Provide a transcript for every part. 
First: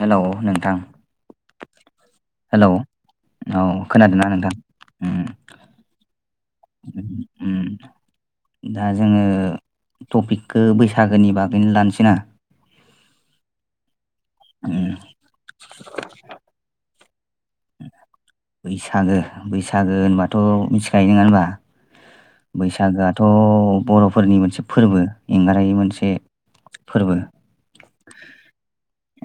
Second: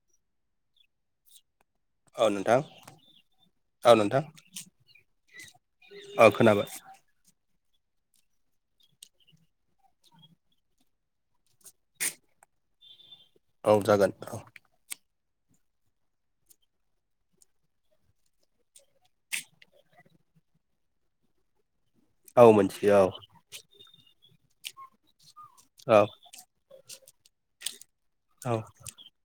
Hello नोंथां? [inaudible] Hello औ खोनादों ना नोंथां? औ खोनाबाय। उम दा जोङो टपिकखौ बैसागोनि बागैनो लानोसै ना? औ जागोन। औ उम बैसागो बैसागो होनबाथ' मिथिखायो नंङा होनबा। औ मोनथियो बैसागोआथ' बर'फोरनि मोनसे फोरबो। एंगारहायै औ मोनसे फोरबो औ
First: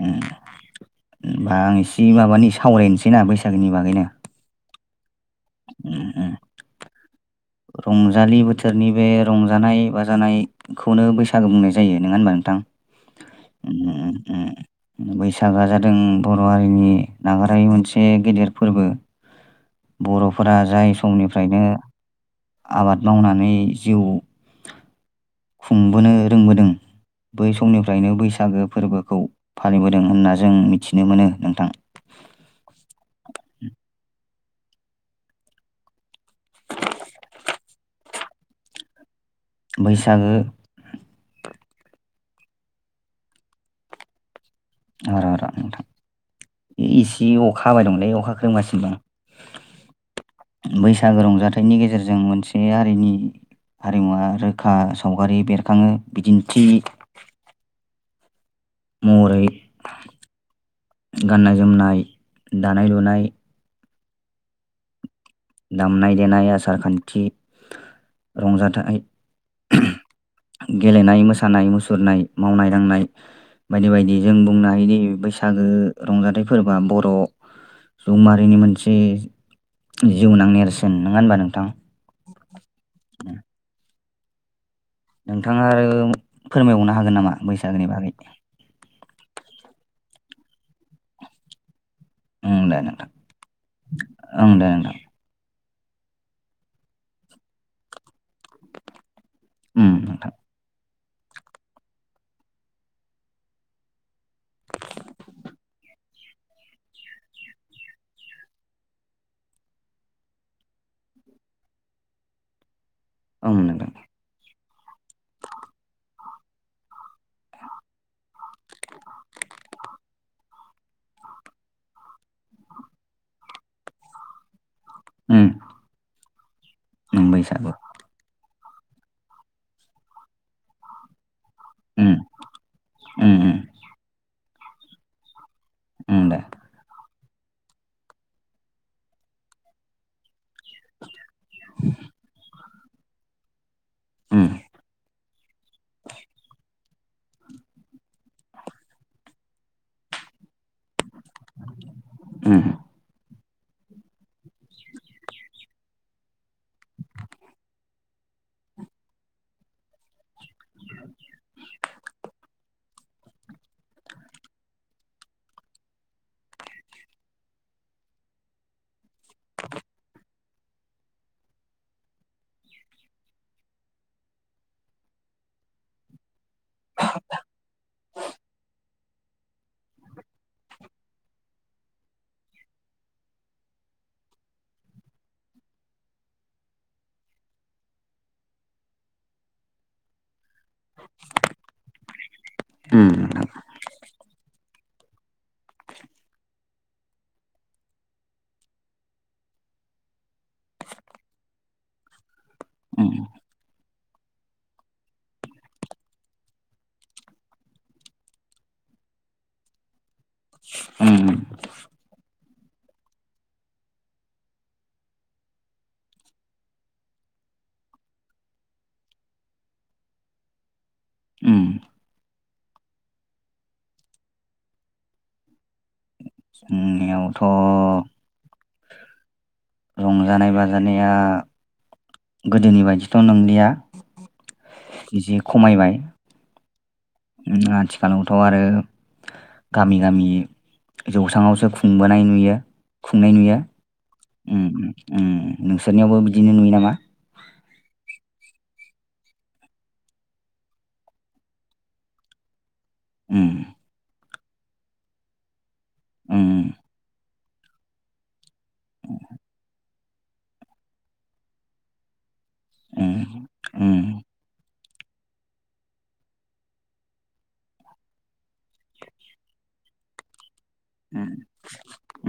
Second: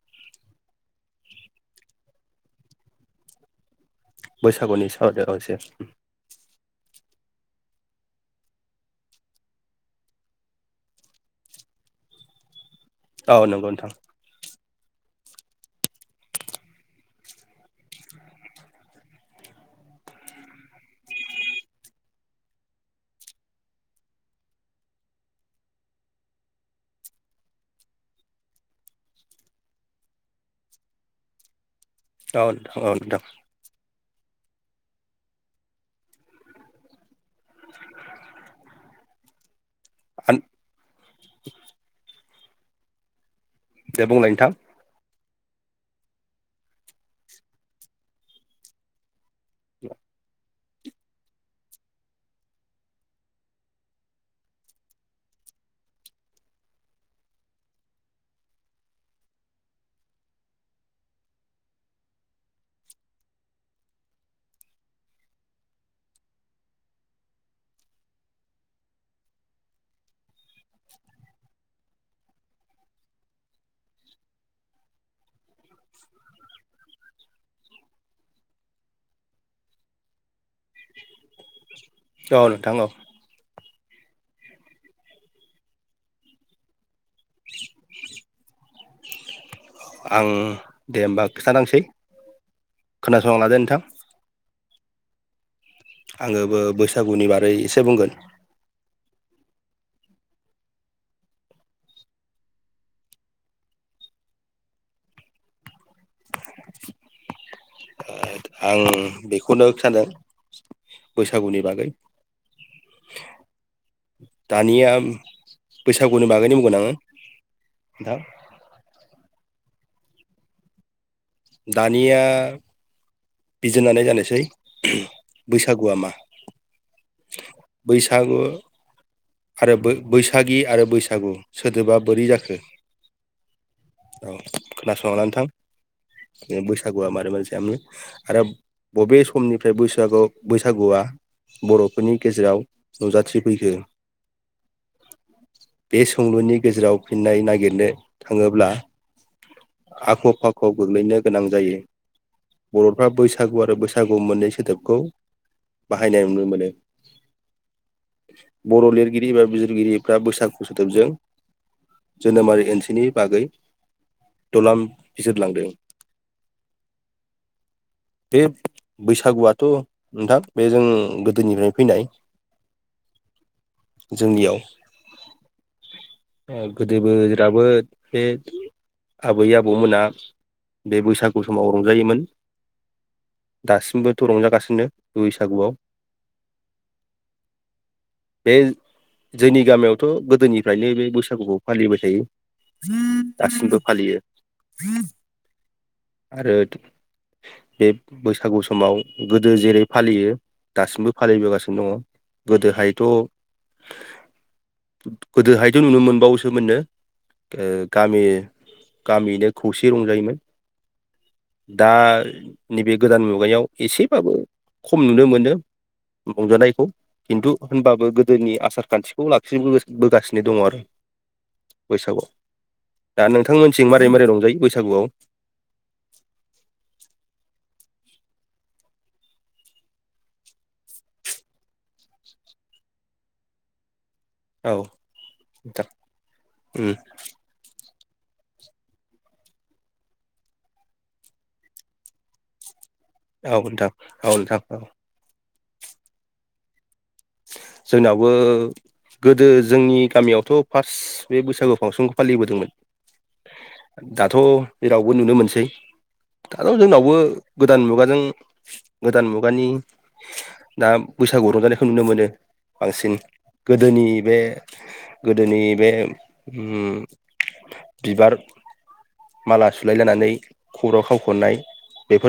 उम। होमबा आं एसे माबानि सावरायनोसैना बैसागोनि बागै ना बैसागुनि सावरायदो औ एसे उम रंजालि बोथोरनि बे रंजानाय बाजानायखौनो बैसागो बुंनाय जायो नंङा होनबा नोंथां? औ नंगौ नोंथां उम उम बैसागा जादों बर' हारिनि नागारायै मोनसे गेदेर फोरबो बर'फोरा जाय समनिफ्रायनो आबाद मावनानै जिउ खुंबोनो रोंबोदों बै समनिफ्रायनो बैसागो फोरबोखौ फालिबोदों होनना जों मिथिनो मोनो नोंथां। औ नोंथां औ नोंथां [inaudible] बैसागो दे बुंलाय नोंथां? र र' नोंथां इसे अखा हाबाय दंमोनलै अखा खोरोमगासिनो दं। बैसागो रंजाथाइनि गेजेरजों मोनसे हारिनि हारिमुवा रोखा सावगारि बेरखाङो बिदिन्थि मरै गाननाय जोमनाय दानाय लुनाय दामनाय देनाय आसार खान्थि रंजाथाइ गेलेनाय मोसानाय मुसुरनाय मावनाय दांनाय बायदि बायदि जों बुंनो हायोदि बैसागो रंजाथाइ फोरबोआ बर' सुबुंमाहारिनि मोनसे जिउनां नेरसोन नंङा होनबा नोंथां? अ' नोंथां अ उम नोंथाङा आरो फोरमायहरनो हागोन नामा बैसागोनि बागै? आं दे होमबा खिथानांसै ओं दे नोंथां खोनासंना लादो नोंथां। ओं दे नोंथां। आङोबो बैसागुनि बारै एसे बुंगोन। उम नोंथां। आं बेखौनो सानदों बैसागुनि बागै। उम नोंथां। दानिया बैसागुनि बागैनि बुंगोन आङो। दा दानिया बिजिरनानै नायनोसै उम बैसागुआ मा? उम बैसागु बैसागु आरो बै बैसागि आरो बैसागु सोदोबा उम बोरै जाखो उम उम औ खोनासंनाला नोंथां उम दे बैसागुआ मारै मारै जायामोन आरो बबे समनिफ्राय बैसागु बैसागुआ बर'फोरनि गेजेराव नुजाथिफैखो उम बे सोंलुनि गेजेराव फिननाय नागिरनो थाङोब्ला आख' फाख' गोग्लैनो गोनां जायो उम बर' बैसागु आरो बैसागु मोननै सोदोबखौ बाहायनाय नुनो मोनो बर' लिरगिरि एबा बिजिरगिरिफ्रा बैसागु सोदोबजों जोनोमारि एनसेनि बागै दलाम बिजिरलांदों [inaudible] बे बैसागुआथ' नोंथां बे जों गोदोनिफ्रायनो फैनाय [inaudible] जोंनियाव गोदोबो दाबो बे आबै आबौमोना बे बैसागु समाव रंजायोमोन दासिमबोथ' रंजागासिनो बैसागुआव बे जोंनि गामियावथ' गोदोनि ओमफ्रायनो बे बैसागुखौ फालिबाय थायो उम नोंथां दासिमबो फालियो [unintelligible] आरो बे बैसागु समाव गोदो जेरै फालियो दासिमबो फालिबोगासिनो दङ गोदोहायथ' उम [inaudible] गोदोहायथ' नुनो मोनबावोसोमोननो ओ गामि गामियैनो खौसे रंजायोमोन ओम ओम दा नैबे गोदान मुगायाव एसेबाबो खम नुनो मोनो रंजानायखौ खिन्थु होनबाबो गोदोनि आसार खान्थिखौ लाखिनोबोगासिनो दङ आरो उम बैसागुआव दा नोंथांमोननिथिं मारै मारै रंजायो बैसागुआव जोंनियावथ' रंजानाय बाजानाया गोदोनि बायदिथ' नोंलिया औ बिदिनो नोंथां खमायबाय उम [unintelligible] खालावथ' आरो गामि गामि जौसांआवसो खुंबोनाय नुयो खुंनाय नुयो औ नोंथां औ नोंथां ओम औ ओम नोंसोरनियावबो बिदिनो नुयो नामा? जोंनावबो गोदो जोंनि गामियावथ' फार्स्ट बे बैसागु फांसनखौ फालिबोदोंमोन ओम दाथ' जेरावबो नुनो मोनसै उम, दाथ' जोंनावबो गोदान मुगाजों गोदान मुगानि दा बैसागु रंजानाय नुनो मोनो बांसिन उम, गोदोनि उम, बे गोदोनि बे ओम बिबार माला सुलायलायनानै खर'आव उम, खावख'नाय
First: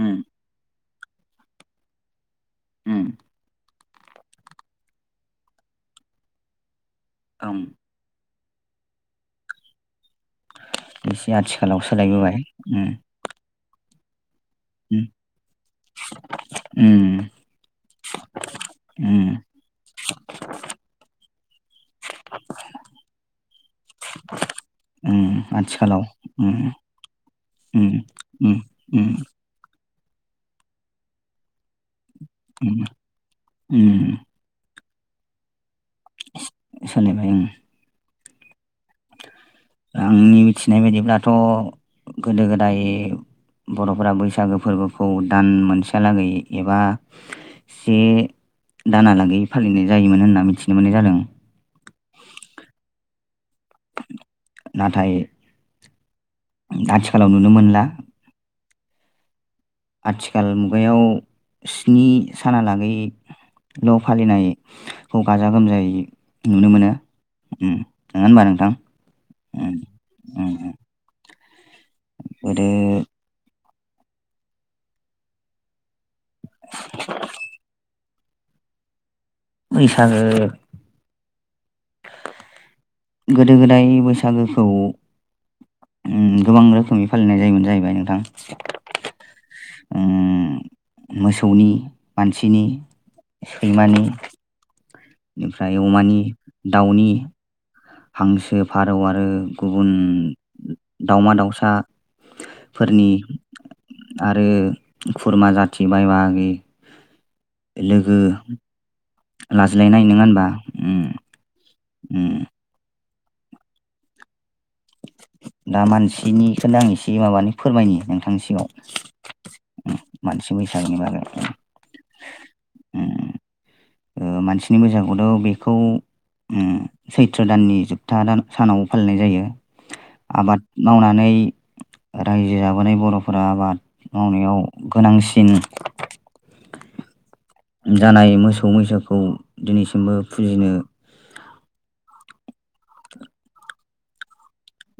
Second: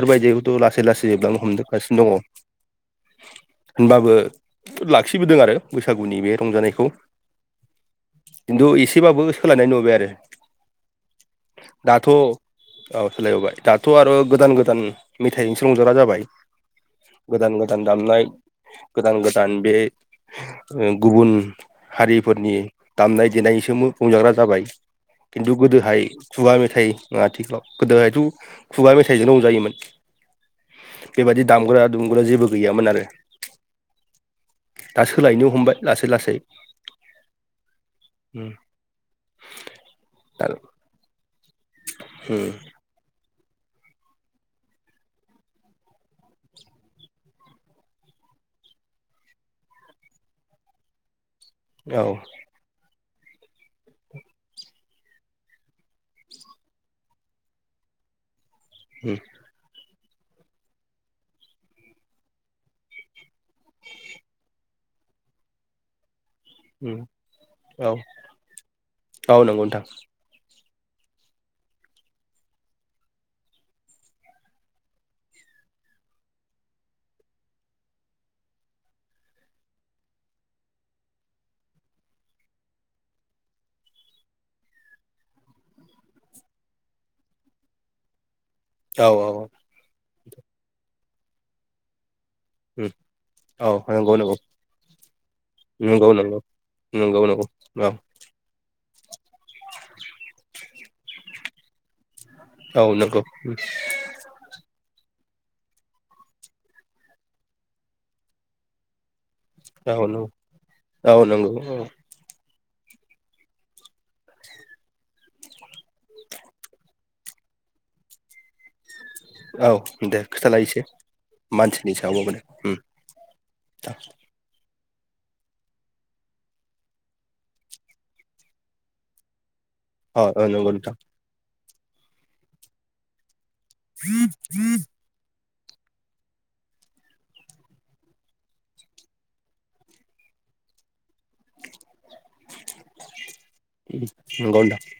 उम, लासै लासै जोबलांनो हमजोबगासिनो दङ उम होनबाबो लाखिबोदों आरो बैसागुनि बे रंजानायखौ ओम खिन्थु एसेबाबो सोलायनाय नुबाय आरो एसे आथिखालाव दाथ' सोलायबोबाय उम, ओ फैलाबावबाय गोदान गोदान उम, मेथाइजोंसो रंजाग्रा जाबाय उम, गोदान गोदान दामनाय गोदान गोदान उम, ओ गुबुन हारिफोरनि दामनाय देनायसोमबो रंजाग्रा जाबाय ओम खिन्थु गोदोहाय खुगा मेथाइ आथिखालाव उम, गोदोहायथ' उम, खुगा उम, मेथाइजों रंजायोमोन बेबायदि दामग्रा दुमग्रा जेबो उम, गैयामोन आरो। उम। दा सोलायनो हमबाय लासै लासै सोलायबाय उम। आंनि दा मिथिनाय बायदिब्लाथ' गोदो उम गोदाय बर'फोरा बैसागो फोरबोखौ दान मोनसेहालागै एबा से दानालागै फालिनाय जायोमोन होनना मिथिनो मोननाय जादों। औ नाथाय [inaudible] आथिखालाव नुनो मोनला। उम आथिखाल मुगायाव स्नि सानालागै ल' फालिनाय खौ गाजा गोमजायै नुनो मोनो उम ओम औ नङा होनबा नोंथां औ नंगौ ओम नोंथां ओम ओम- [inaudible] [inaudible] बैसागो गोदो गोदाय बैसागोखौ ओम गोबां रोखोमनि फालिनाय जायोमोन जाहैबाय नोंथां औ औ। उम, मोसौनि मानसिनि उम औ सैमानि नंगौ नंगौ बेनिफ्राय नंगौ अमानि नंगौ दाउनि नंगौ नंगौ हांसो फारौ आरो गुबुन दावमा दाउसा औ औ फोरनि नंगौ आरो खुरमा जाथि बाय बागि लोगो लाजिनाय औ नोङा नंगौ होनोमबा अम औ नंगौ औ उम। दा मानसिनिखौनो आं एसे माबानि फोरमायनि नोंथांनि सिगाङा। औ दे खिथालाय एसे मानसिनि सायावबाब माबादि उम, दे ओ मानसिनि मोजांखौनो बेखौ उम सैथ्र दाननि जोबथा सानाव फालिनाय जायो। अ औ आबाद नंगौ नोंथां मावनानै रायजो जाबोनाय बर' फोरा आबाद मावनायाव गोनांसिन जानाय मोसौ मैसोखौ दिनैसिमबो फुजिनो [inaudible]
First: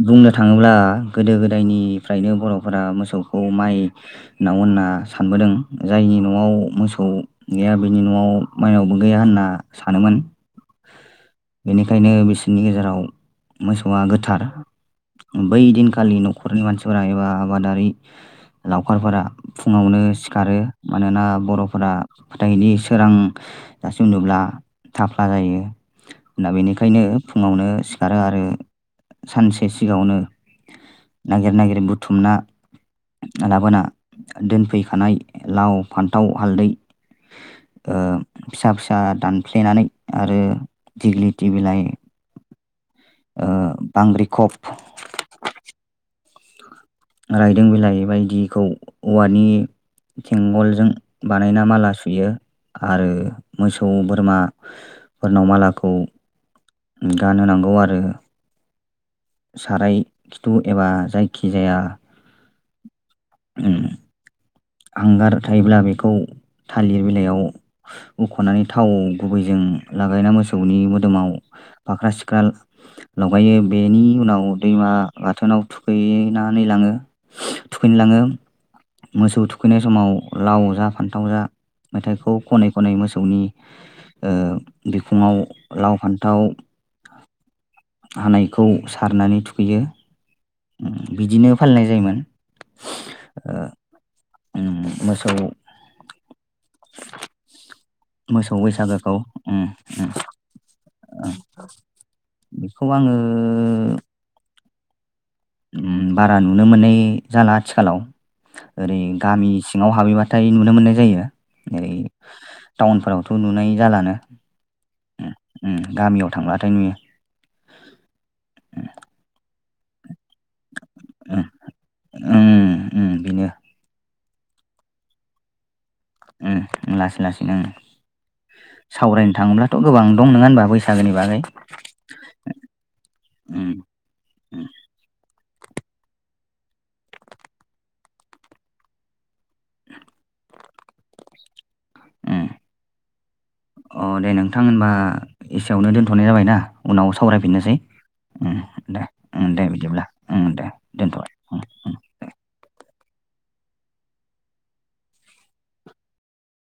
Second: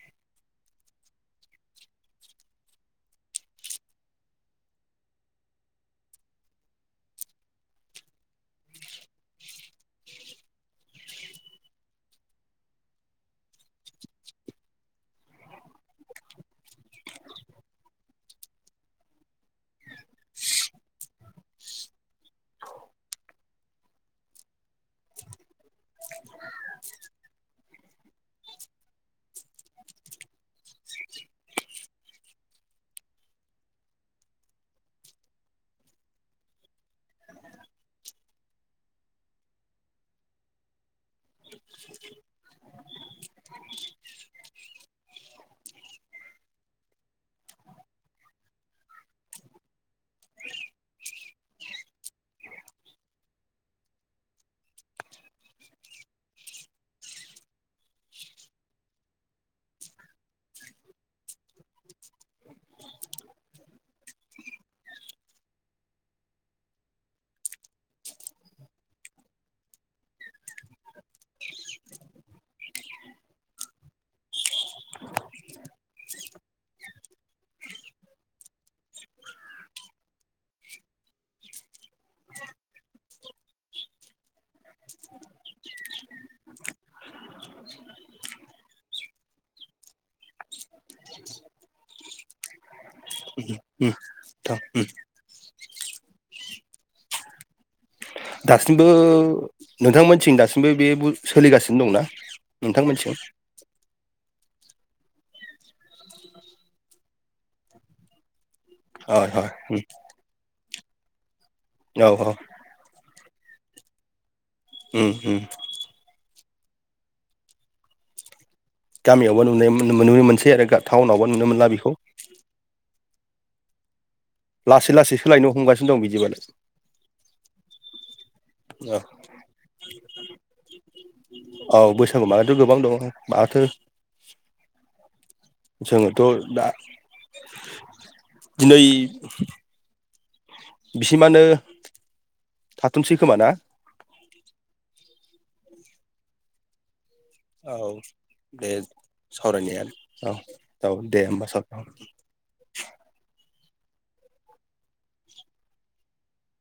बुंनो थाङोब्ला गोदो गोदायनिफ्रायनो बर'फोरा मोसौखौ माइनाव होनना सानबोदों। जायनि न'आव मोसौ गैया बेनि न'आव माइनावबो गैया होनना सानोमोन। बेनिखायनो बिसोरनि गेजेराव मोसौआ गोथार। बै दिनखालि न'खरनि मानसिफोरा एबा आबादारि लावखारफोरा फुङावनो सिखारो मानोना बर'फोरा फोथायनि सोरां दासिम उन्दुब्ला थाफ्ला जायो दा बेनिखायनो फुङावनो सिखारो आरो सानसे सिगाङावनो नागिर नागिर बुथुमना लाबोना दोनफैखानाय लाव फान्थाव हालदै ओ फिसा फिसा दानफ्लेनानै आरो दिेग्लिथि बिलाइ ओ‌ बांग्रिखफ रायदों बिलाइ बायदिखौ औवानि थिंगलजों बानायना माला सुयो आरो मोसौ बोरमा फोरनाव मालाखौ गानहोनांगौ आरो साराय खिथु एबा जायखि जाया उम हांगार थायोब्ला बेखौ थालिर बिलाइयाव हुख'नानै थाव गुबैजों उम लागायना मोसौनि मोदोमाव फाख्रा-सिख्रा लगायो बेनि उनाव दैमा गाथोनाव थुखैनानै लाङो थुखैनो लाङो मोसौ थुखैनाय समाव लाव जा फान्थाव जा मेथाइखौ खनै खनै मोसौनि ओ बिखुङाव लाव फान्थाव हानायखौ सारनानै थुखैयो उम बिदिनो फालिनाय जायोमोन ओ उम नोंथां उम मोसौ मोसौ दासिमबो बैसागोखौ उम-उम नोंथांमोनथिं दासिमबो बे बु ओ सोलिगासिनो दंना बेखौ आङो नोंथांमोनथिं उम बारा नुनो मोननाय जाला आथिखालाव ओरै औ गामि सिङाव हाबहैबाथाय नुनो मोननाय जायो ओरै औ औ टाउनफोराव थ' नुनाय जालानो उम उम उम-उम गामियाव थांब्लाथाय नुयो। गामियावबो [unintelligible] मोनसै आरो टाउनावबो उम नुनो मोनला बेखौ उम उम बेनो लासै लासै सोलायनो हमगासि उम लासै लासैनो उम सावरायनो थाङोब्लाथ' गोबां दं नङा होनबा बैसागोनि बागै आथो उम उम। जोङोथ' दा दिनै बिसिमानो उम थाथुमसै खोमा ना अ दे नोंथां होनबा एसेयावनो दोनथ'नाय जाबाय ना उनाव औ सावरायफिननोसै उम दे उम दे सावरायनाया बिदिब्ला औ उम दे औ दे दोनथ'बायबाय होमबा सार उम-उम-उम। [unintelligible]